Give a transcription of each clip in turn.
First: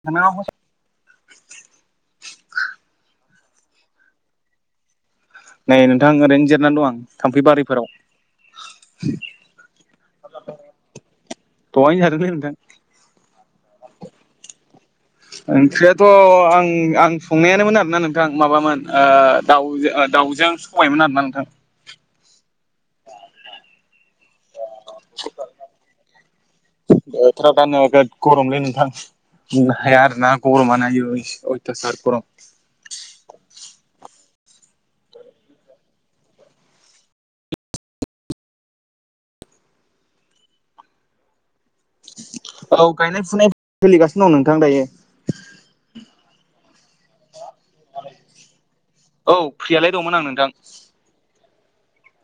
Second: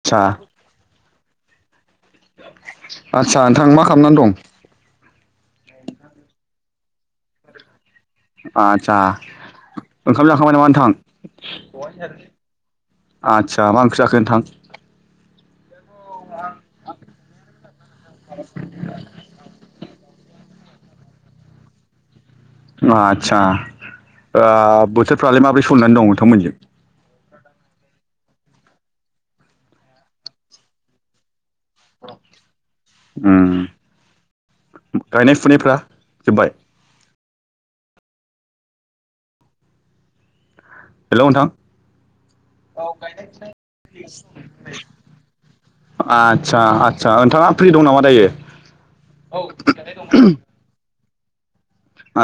आदसा [inaudible] आचसा नोंथां मा खालामनानै दं? नै नोंथां ओरैनो जिरनानै दं आं थाम्फै बारिफोराव आतसा ओंखाम जाखांबाय नामा दहायनो नोंथां? जादोंलै नोंथां आदसा मा ओंख्रि जाखो नोंथां? ओंख्रियाथ' आं आं संनायानो [unintelligible] न आरो [unintelligible] ना नोंथां माबामोन दाउ दाउजों सबायमोन आरोना नोंथां आस्सा ओ बोथोरफ्रालाय माबोरै संनानै दं नोंथांमोनजों बोथार दानो गरमलै नोंथांनो हाया आरो ना गरमानो प्रथसारफोर [inaudible] उम गायनाय फुनायफोरा्रा जोब्बाय हेल' नोंथां औ गायनाय फुनाय आतसा सोलिगासिनो दं नोंथां दायो आ [inaudible] आचचसा नोंथाङा फ्रि दं नामा दायो औ? फ्रियालाय दंमोन आं नोंथां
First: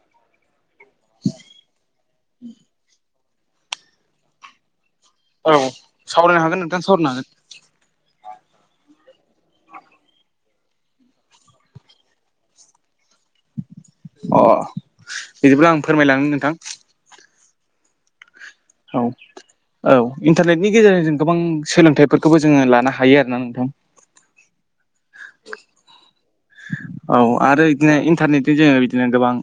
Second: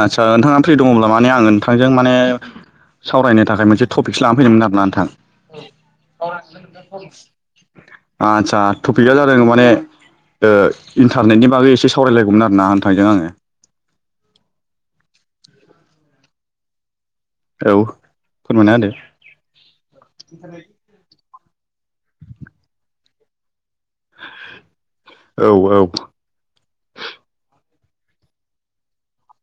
आस्सा नोंथाङा फ्रि दङब्ला माने आङो नोंथांजों माने सावरायनो थाखाय मोनसे टपिक्स लानानै फैदोंमोन आर ना नोंथां औ सावरायनो हागोन नोंथां सावरायनो हागोन आदसा टपिकआ जादों माने ओ इन्टारनेटनि बागै एसे सावरायलायगौमोन आर ना होन थांदों आङो अ बिदिब्ला आं फोरमायलांनो नोंथां औ फोरमायना होदो औ औ इन्टारनेटनि गेजेरजों जों गोबां सोलोंथाइफोरखौबो जोङो लानो हायो आरो औ औ औ आरो बिदिनो इन्टारनेटजों जोङो बिदिनो गोबां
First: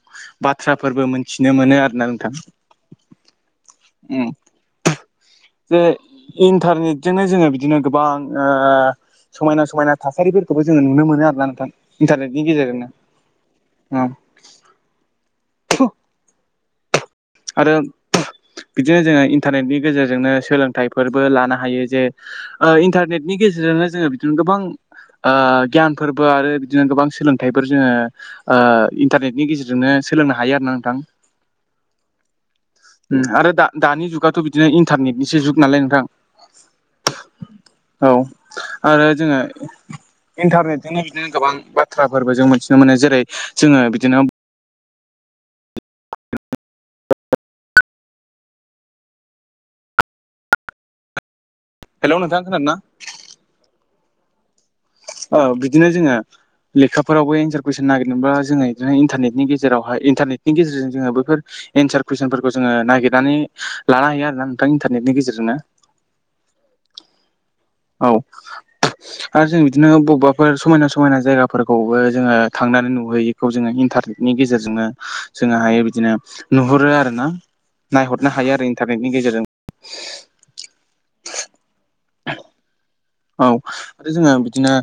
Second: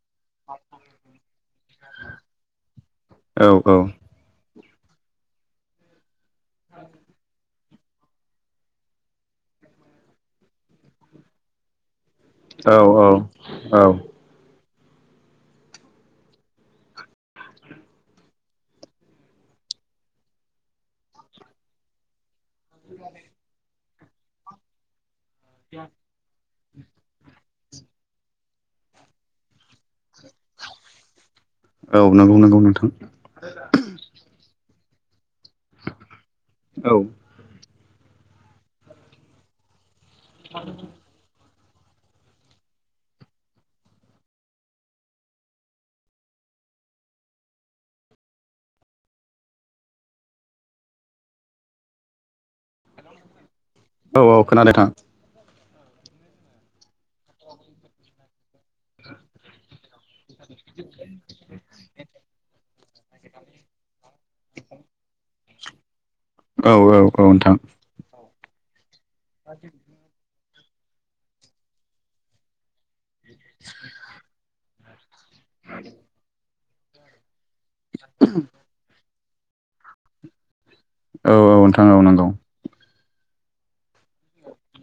बाथ्राफोरबो मोन मिनो [unintelligible] मोनो आरो ना नोंथां औ औ उम जे इन्टारनेटजोंनो जोङो बिदिनो गोबां समायना समायना थासारिफोरखौबो जोङो नुनो मोनो आरोना नोंथां इन्टारनेटनि औ औ औ गेजेरजोंनो आरो बिदिनो जोङो इन्टारनेटनि गेजेरजोंनो सोलोंथाइफोरबो लानो हायो जे ओ इन्टारनेटनि गेजेरजोंनो जोङो बिदिनो गोबां गियान फोरबो आरो बिदिनो गोबां सोलोंथाइफोर जोङो ओ इन्टारनेटनि गेजेरजोंनो सोलोंनो हायो आरो ना नोंथां [inaudible] नांगौ नांगौ आरो दा दानि जुगाथ' बिदिनो इन्टारनेटनिसो जुग नालाय नोंथां औ औ आरो जोंङो इन्टारनेटजोंनो बिदिनो गोबां बाथ्राफोरबो जों मोन्थिनो मोनो जेरै जोंङो बिदिनो हेलौ नोंथां खोनादोना? औ औ खोनादों थां ओ बिदिनो जोंङा लेखाफोरावबो एार कुइस निरा जो इन्टारनेनि गेजेरावहाय इन्टारनेटनि गेजेरजों जोंङो बेफोर एनसार कुइसनफोरखौ जोंङो नागिरनानै लानो हायो आरो ना नोंथां इन्टारनेतनि गेजेरजोंनो औ औ औ नोंथां औ आरो जों बिदिनो बबेबाफोर समायना समायना जायगाफोरखौबो जोंङो थांनानै नुहैयो बेखौ जोंङो इन्टारनेटनि गेजेरजोंनो जोंङो हायो बिदिनो नुहरो आरो ना नायहरनो हायो आरो इन्टारनेट नि गेजेरजों औ औ नोंथां औ नंगौ। औ आरो जोंङो बिदिनो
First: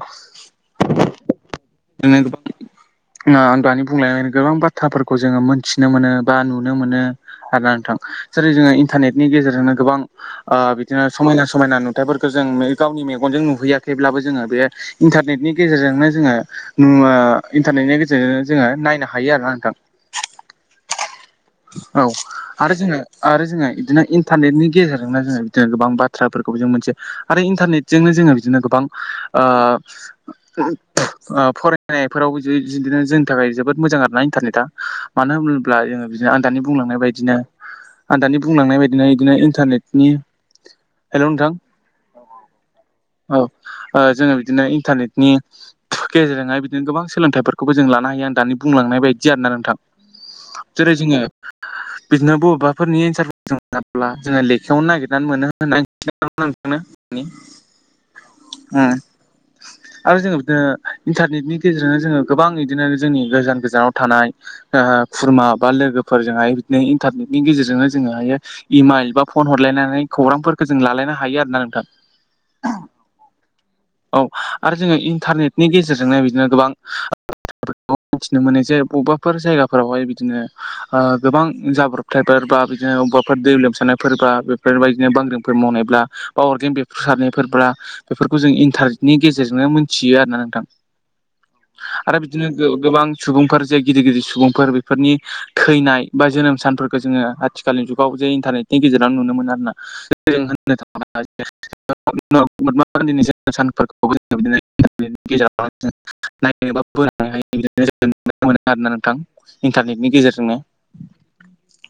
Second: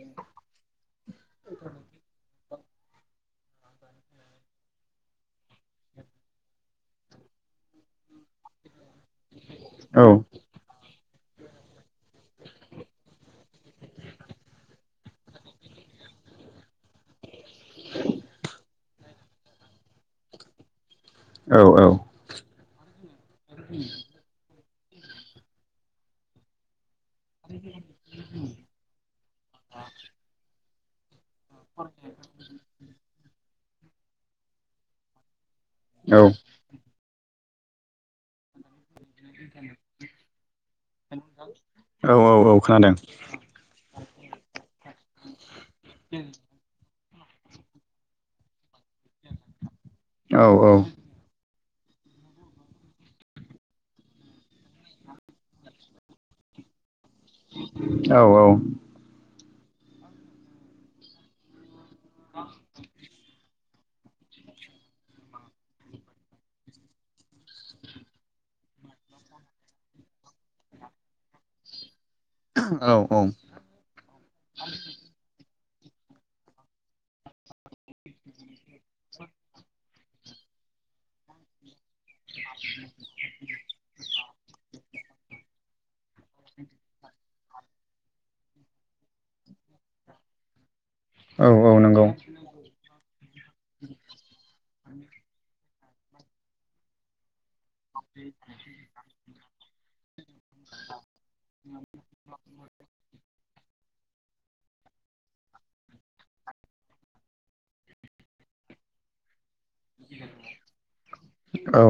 [inaudible] आं दानि बुंलाय गोबां बाथ्राफोरखौ जोंङो मोनथिनो मोनो बा नुनो मोनो हागोन नोंथां जेरै जोंङो इन्टारनेटनि गेजेरजोंनो गोबां औ ओ बिदिनो समायना समायना नुथाइफोरखौ जों गावनि मे मेगनजों नुहैयाखैब्लाबो जोंङो बे इन्टारनेटनि गेजेरजोंनो जोंङो नु इन्टारनेटनि गेजेरजोंनो जोङो नायनो हायो आरोना नोंथां। औ आरो जोंङो आरो जो बिदिनो इन्टारनेटनि गेजेरजोंना जोंङो बिदिनो गोबां बाथ्राफोरखौ जों मोनसे आरो इन्टारनेट जोंङो बिदिनो गोबां ओ ओ फरायनायफोराव बिदिनो जोंनि थाखाय जोबोद मोजां आरोना इन्टारनेटआ मानो होन [unintelligible] औ बिदिनो आानि बुंलांनाय बायदिनो आ बुंलांनाय बायदि बि बिदिनो इन्टारनेटनि हेलौ नोंथां औ औ खोनादों औ जोंङो बिदिनो इन्टारनेटनि गेजेरजोंहाय बिदिनो गोबां सोलोंथाइफोरखौबो जों लानो हायो आं दानि बुंलांनाय बायदि आरोना नोंथां औ औ जेरै- जोंङो बिदिनो बबेबाफोरनि एन्सारफोरखौ मोनाब्ला जोंङो लेखायावनो [unintelligible] औ औ आरो जोंङो बिदिनो इन्टारनेटनि गेजेरजोंनो जोंङो गोबां बिदिनो जोंनि गोजान नाव थानाय खुरमा बा लोगोफोरजोंहाय बिदिनो इन्टारनेटनि गेजेरजोंनो जोंङो हायो इमाइल बा फन हरलायनानै खौरांफोरखौ जों लालायनो हायो आरो ना नोंथां औ औ औ आरो जोंङो इन्टारनेट नि गेजेरजोंनो बिदिनो गोबां मिथिनो मोनो जे बबेबाफोर जायगाफोरावहाय बिदिनो ओ गोबां जाब्रब फिथथायफोरबा बिदिनो अबेबाफोर दै लोमसानायफोरबा बेफोरबायदि बिदिनो बांग्रिंफोर मावनायब्ला अरगें बे [unintelligible] फोरब्ला बेफोरखौ जों इन्टारनेटनि गेजेरजोंनो मोनथियो आरो ना नोंथां औ औ नंगौ आरो बिदिनो गो गोबां सुबुंफोर जे गिदिर गिदिर सुबुंफोर बेफोरनि थैनाय बा जोनोम सानफोरखौ जोंङो आथिखालनि जुगाव जे इन्टारनेटनि गेजेराव नुनो मोन आरोना जों होननो थाङ [unintelligible] [unintelligible] महात्मा गान्धीनि जोनोम सानफोरखौबो [unintelligible] नि गेजेराव नायनो [unintelligible] इन्टारनेटनि गेजेरजोंनो औ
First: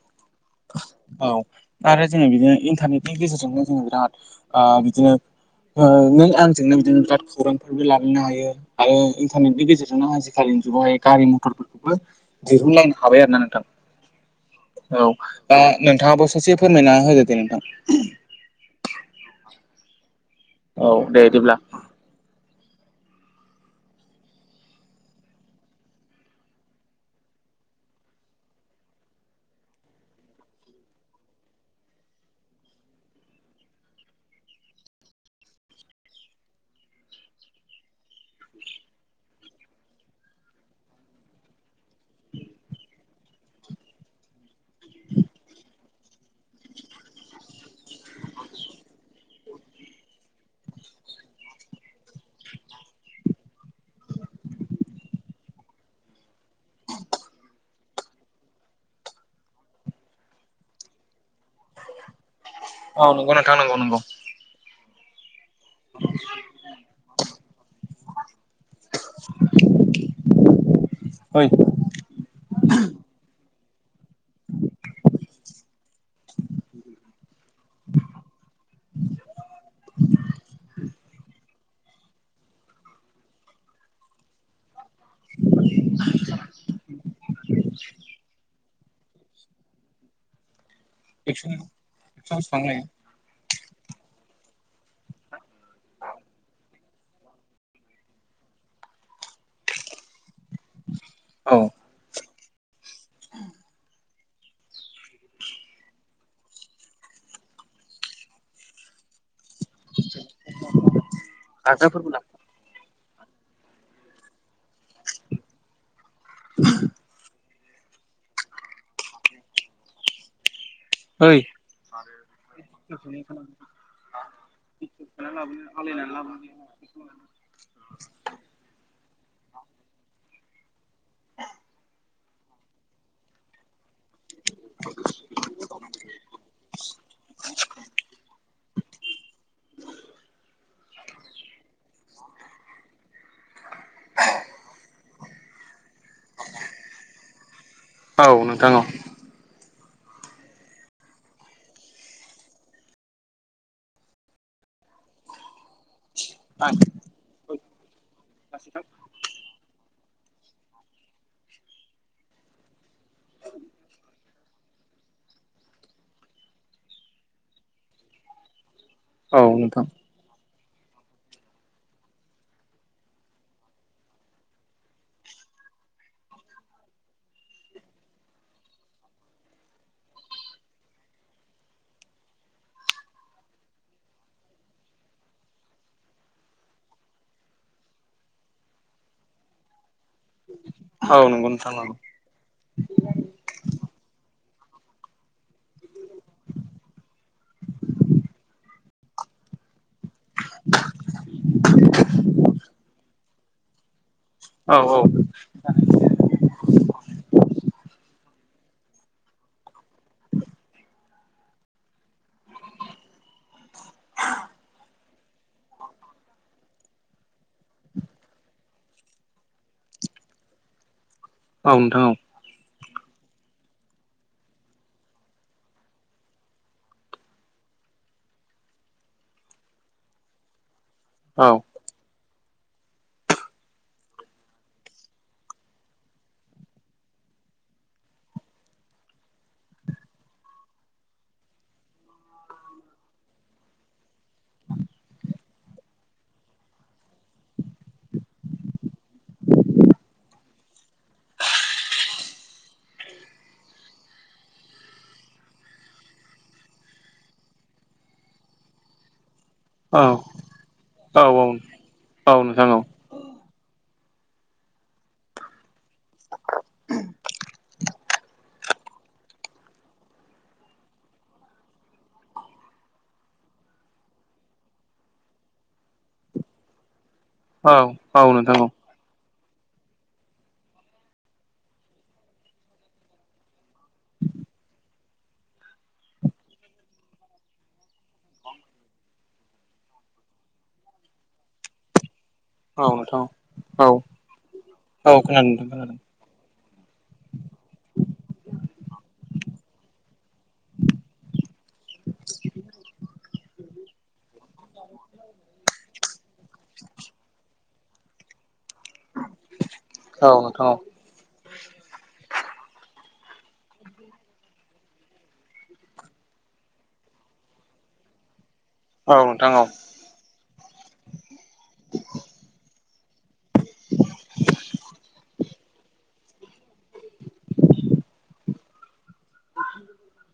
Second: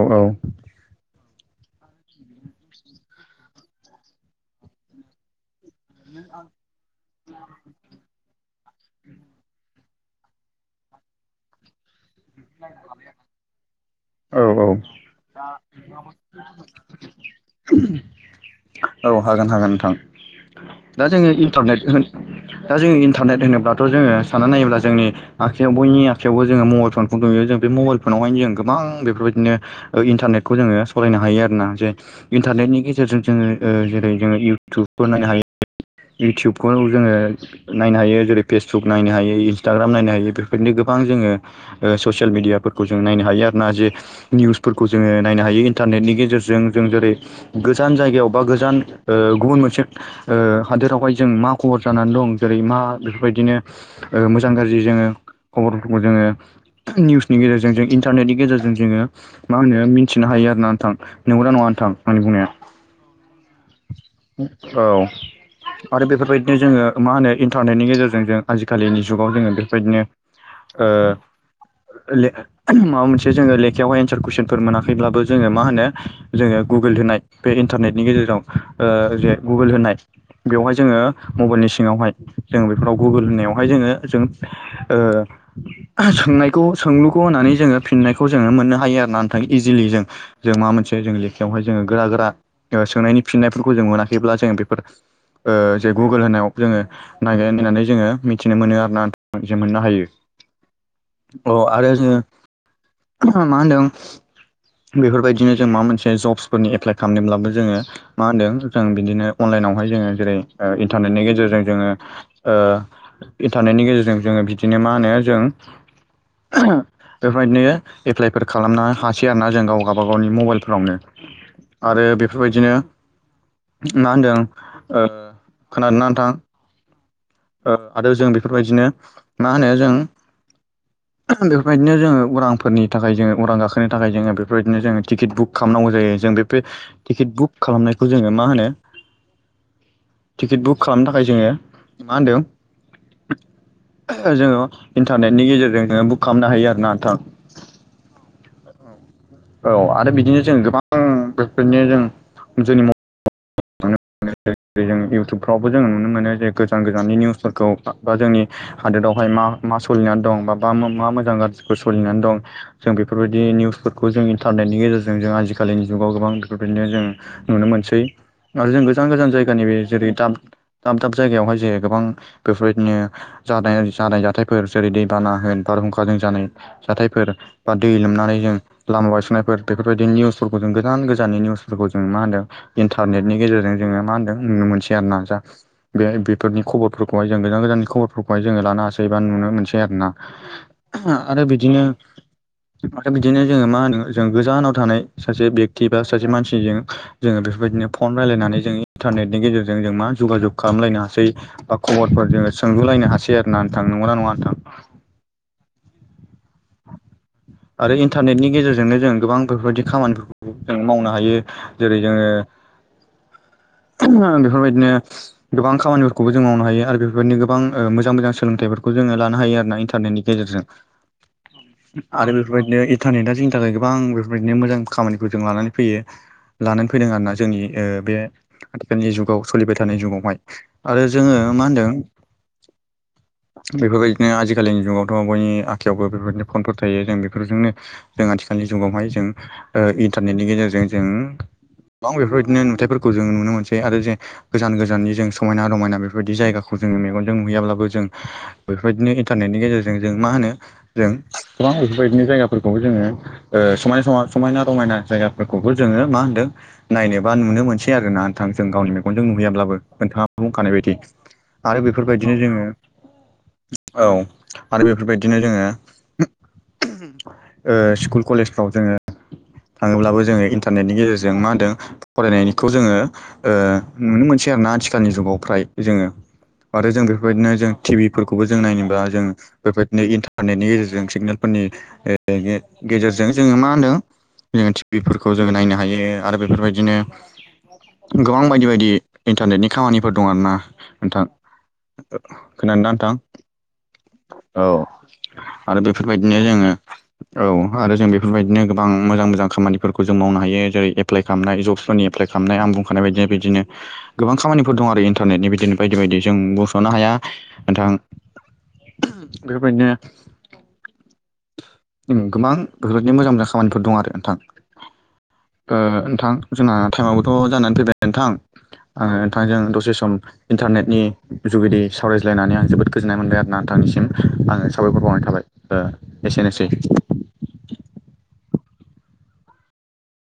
औ आरो जोंङो बिदिनो इन्टारनेटनि गेजेरजोंनो जोंङो बिराद बिदिनो नों आंजोंनो बिदिनो बिराद खौरांफोरबो लाबांनो हायो आरो इन्टारनेटनि गेजेरजों आजिखालिनि जुगावहाय गारि मथरफोरखौबो दिहुनलायनो हाबाय आरो ना नोंथां? औ औ औ दा नोंथाङाबो ससे फोरमायना होदो दे नोंथां। औ हागोन हागोन नोंथां औ दा दे जोङो बिदिब्ला इन्टारनेट होन दा जोङो इन्टारनेट होनोब्लाथ' जोङो सनानै नायोब्ला जोंनि आखाइयाव बयनि आखायावयावबो जोङो मबेल फनखौ नुयो जों बे मबाइल फनावहायनो जों गोबां बेफोरबायाददिनो ओ इन्टारनेटखौ जोङो सालायनो हायो आरोना जे इन्टारनेटनि गेजेरजों जोङो ओ जेरै जोङो इयउटुबबो नायनो हायो युटुबखौ जोङो नायनो हायो जेरै फेसबुक नायनो हायो इन्सटाग्राम नायनो हायो बेफोरनो गो गोबां जोङो ओ ससियेल मिडियाफोरखौ जों नायनो हायो आरो ना जे निउसफोरखौ जोङो नायनो हायो। इन्टारनेटनि गेजेरजों जों जेरै गोजान जायगायाव बा गोजान ओ गुबुन मोनसे ओ हा दोरावहाय जों मा खबर जानानै दं जेरै मा बेफोरबायदिनो ओ मोजां गाज्रि जोङो खबरफोरखौ जोङो निउसनि गेजेरजों जों इन्टारनेटनि गेजेरजों जोङो मा होनो मिथिनो हायो आरो ना नोंथां नंगौ नङा नोंथां आंनि बुंनाया? अ नगौ नोंथां नोंगौ नोंगौ। औ आरो बेफोरबायदिनो जोङो मा होनो इन्टारनेटनि गेजेरजों जों आजिखालिनि जुगाव जोङो बेफोरबायदिनो ओ ओइ ले माबा मोनसे जोङो लेखायावहाय एनसार कुइसनफोर मोनाखैब्लाबो जोङो मा होनो जोङो गुगोल होनाय बे इन्टारनेटनि गेजेराव ओ जे गुगोल होनाय बेवहाय जोङो मबाइलनि सिंआवहाय जों बेफोराव गुगोल होननाय जोंओ जों ओ सोंनाय खौ सोंलुखौ होनानै जोङो फिन्नायखौ जों मोननो हायो आरो ना नोंथां इजिलि जों जों माबा मोनसे मोनसे एक्स'नि लेखायावहाय जोङो गोरा एक्स'आव बेसेबां लायो गोरा सोंनायनि फिननायफोरखौ जों मोनाखैब्ला जोंङ बेफोर ओ जे गुगोल होनायाव जोङो नागिरनानै जोङो मिथिनो मोनो आरो ना जे मोननो हायो अ औ आरो जोङो मा होन्दों [inaudible] बेफोरबायदिनो जों माबा मोनसे जब्सफोरनि एप्लाइ खालामदोंब्लाबो जोङो मा होनदों जों बिदिनो अनलाइनावहाय जोङो जेरै ओ इन्टारनेटनि गेजेरजों जोङो लाग्राफोरबो लां ओ इन्टारनेटनि गेजेरजों जोङो बिदिनो मा होनो जों बेबायदिनो एप्लाइफोर खालामनो हासै आरोना जों गाव गावबा गावनि मबाइल फोरावनो ओइ आरो बेफोरबायदिनो मा होनदों ओ खोनादोंना ओन्थां? ओ आरो जों बेफोरबायदिनो मा होनो जों बेफोरबायदिनो जोङो उरांफोरनि थाखाय जोङो उरां गाखो नो थाखाय जोङो बेफोरबायदिनो जोङो टिकेट बुक खालामनांगौ जायो जों बेफोर टिकेट बुक खालामनायखौ जोङो मा होनो टिकेट बुक खालामनो थाखाय जोङो मा होनदों जोङो इन्टारनेटनि गेजेरजों जोङो बुक खालामनो हायो आरो ना नोंथां। औ नोंथां औ। औ आरो बिदिनो जों गोबां बेबायदिनो जों जोंनि म [unintelligible] इउटुबफ्रावबो जों नुनो मोनोजे गोजान गोजान नि नियुजफौरखौ बा जोंनि हादोदावहाय मा मा स सोलिनानै दं? बा मा मा मोजां गाज्रिफोर सोलिनानै दं जों बेफोरबायदि निउसफोरखौ जों इन्टारनेटनि गे गेजेरजों जों आजिखालिनि जुगाव गोबां बेफोरबायदिनो जों नुनो मोनसै। आरो जों गोजान गोजान औ जायगानि बे नोंथां जेरै दाम दाब दाब जायगायावहाय जे गोबां बेफोरबायदिनो जानाय जानाय जाथायफोर जेरै दैबाना होन बार हुंखाजों जानाय जाथायफोर बा दै लोमनानै जों लामा बायसननायफोर बेफोरबायदि निउसफोरखौ जों गोजान गोजाननि निउसफोरखौ जों मा होनदों इन्टार इन्टारनेटनि गेजेरजों जोङो मा होन्दों नुनो मोनसै आरो ना। जा बे बेफोरनि खबरफोरखौहाय जों गोजान गोजानि खबर बरफोरखौहाय जोङो लानो हासै बा नुनो मोनसै आरो ना। आरो बिदिनो आरो बिदिनो जोङो मा होनो जों गोजानाव थानाय सासे बेक्ति बा सासे मानसिजों जोङो बेफोरबायदिनो फन रायलायनानै जों इन्टारनेटनि गेजेर जों मा जग जग खालामलायनो हासै बा खबरफोर जोङो सोंलुलायनो हासै आरो ना नोंथां नंगौ ना नङा नोंथां आरो इन्टारनेटनि गेजेरजोंनो जों गोबां बेफोरबायदि खामानिफोरखौ जों मावनो हायो जेरै जोङो [inaudible] बेफोरबायदिनो गोबां खामानिफोरखौबो जों मावनो हायो आरो बेफोरबायदिनो गोबां मोजां मोजां सोलोंथाइफोरखौ जोङो लानो हायो आरोना इन्टारनेनि गेजेरजों औ नोंथां औ दा बेफोरबायदिनो इन्टारनेटा जोंनि थाखाय गोबां बेफोरबायदिनो मोजां खामानिखौ जोंनो लानानै फैयो लानानै फैदों आरोना जोंनि बे आथिखालनि जुगाव सोलिबाय थानाय जुगावहाय आरो जोङो औ औ मा होनदों बेफोरबायदिनो आजिखालिनि जुगावथ' बयनि आखायावबो बेफोरबायदिनो फनफोर थायो जों बेफोरजोंनो जों आथिखालनि जुगावहाय जों इन्टारनेटनि गेजेरजों जों गोबां बेफोरबायदिनो नुथथायफोरखौ जों नुनो मोनसै आरो जे गोजान गोजाननि जों समायना रमायना बेफोरबायदि जायगाखौ जोङो मेगनजों नुहैयाब्लाबो जों बेफोरबायदिनो इन्टारनेटनि गेजेरजों जों मा होनो जों गोबां बेफोरबायदिनो जायगाफोरखौबो जोङो समायना समान समायना रमायना जायगाफोरखौबो जोङो मा होनदों नायनोबा नुनो मोनसै आरो ना नोंथां जों गावनि मेगनजों नु हैयाब्लाबो औ नोंथाङा बुंखानाय बायदि औ आरो बेफोरबायदिनो जोङो नोंथां औ औ आरो बेफोरबायदिनो जोङो ओ स्कुल कलेजफ्राव जोङो थाङोब्लाबो जोङो इन्टारनेटनि गेजेरजों मा होनदों फरायनायखौ जोङो नुनो मोन सै आरोना आथिखालनि जुगाव फ्राय जोङो आरो जों बे फोरबायदिनो जों औ औ नोंथां औ टिभिफोरखौबो जों नोंथां औ नायनोबा जों बेबायदिनो इन्टारनेटनि गेजेरजों सिगनेल फोरनि गेजेरजों जोङो मा होनदों जोङो टिभिफोरखौ जोङो नायनो हायो आरो बेफोरबायदिनो गोबां बायदि बायदि इन्टारनेटनि खामानिफोर दं आरोना नोंथां खोनादों ना नोंथां औ औ खोनादों आरो नोंथां बे बादिनो जोङो औ आरो जों बेफोरबायदिनो गोबां मोजां मोजां खामानिफोरखौ जों मावनो हायो जेरै एप्लाइ खालामनाय जब्सफोरनि एप्लाइ खालामनाय आं बुंखानाय बायदिनो बिदिनो गोबां खामानिफोर दं आरो इन्टारनेटनि बिदिनो बायदि बायदि जों बुंस'नो हाया नोंथां बेफोरबायदिनो खोनादों औ नोंथां औ गोबां बेफोरबायदिनो मोजां मोजां खामानिफोर दं आरो नोंथां ओ नोंथां जोंना टाइमाबोथ' जानानै फैबाय नोंथां आङो औ नोंथां नोंथांजों औ दसे सम इन्टारनेटनि जुगिदि सावरायज्लायनानै आं जोबोद गोजोननाय मोनबाय आरो ना नोंथांनिसिम आङो साबायखर बाउनाय थाबाय एसेनोसै [inaudible]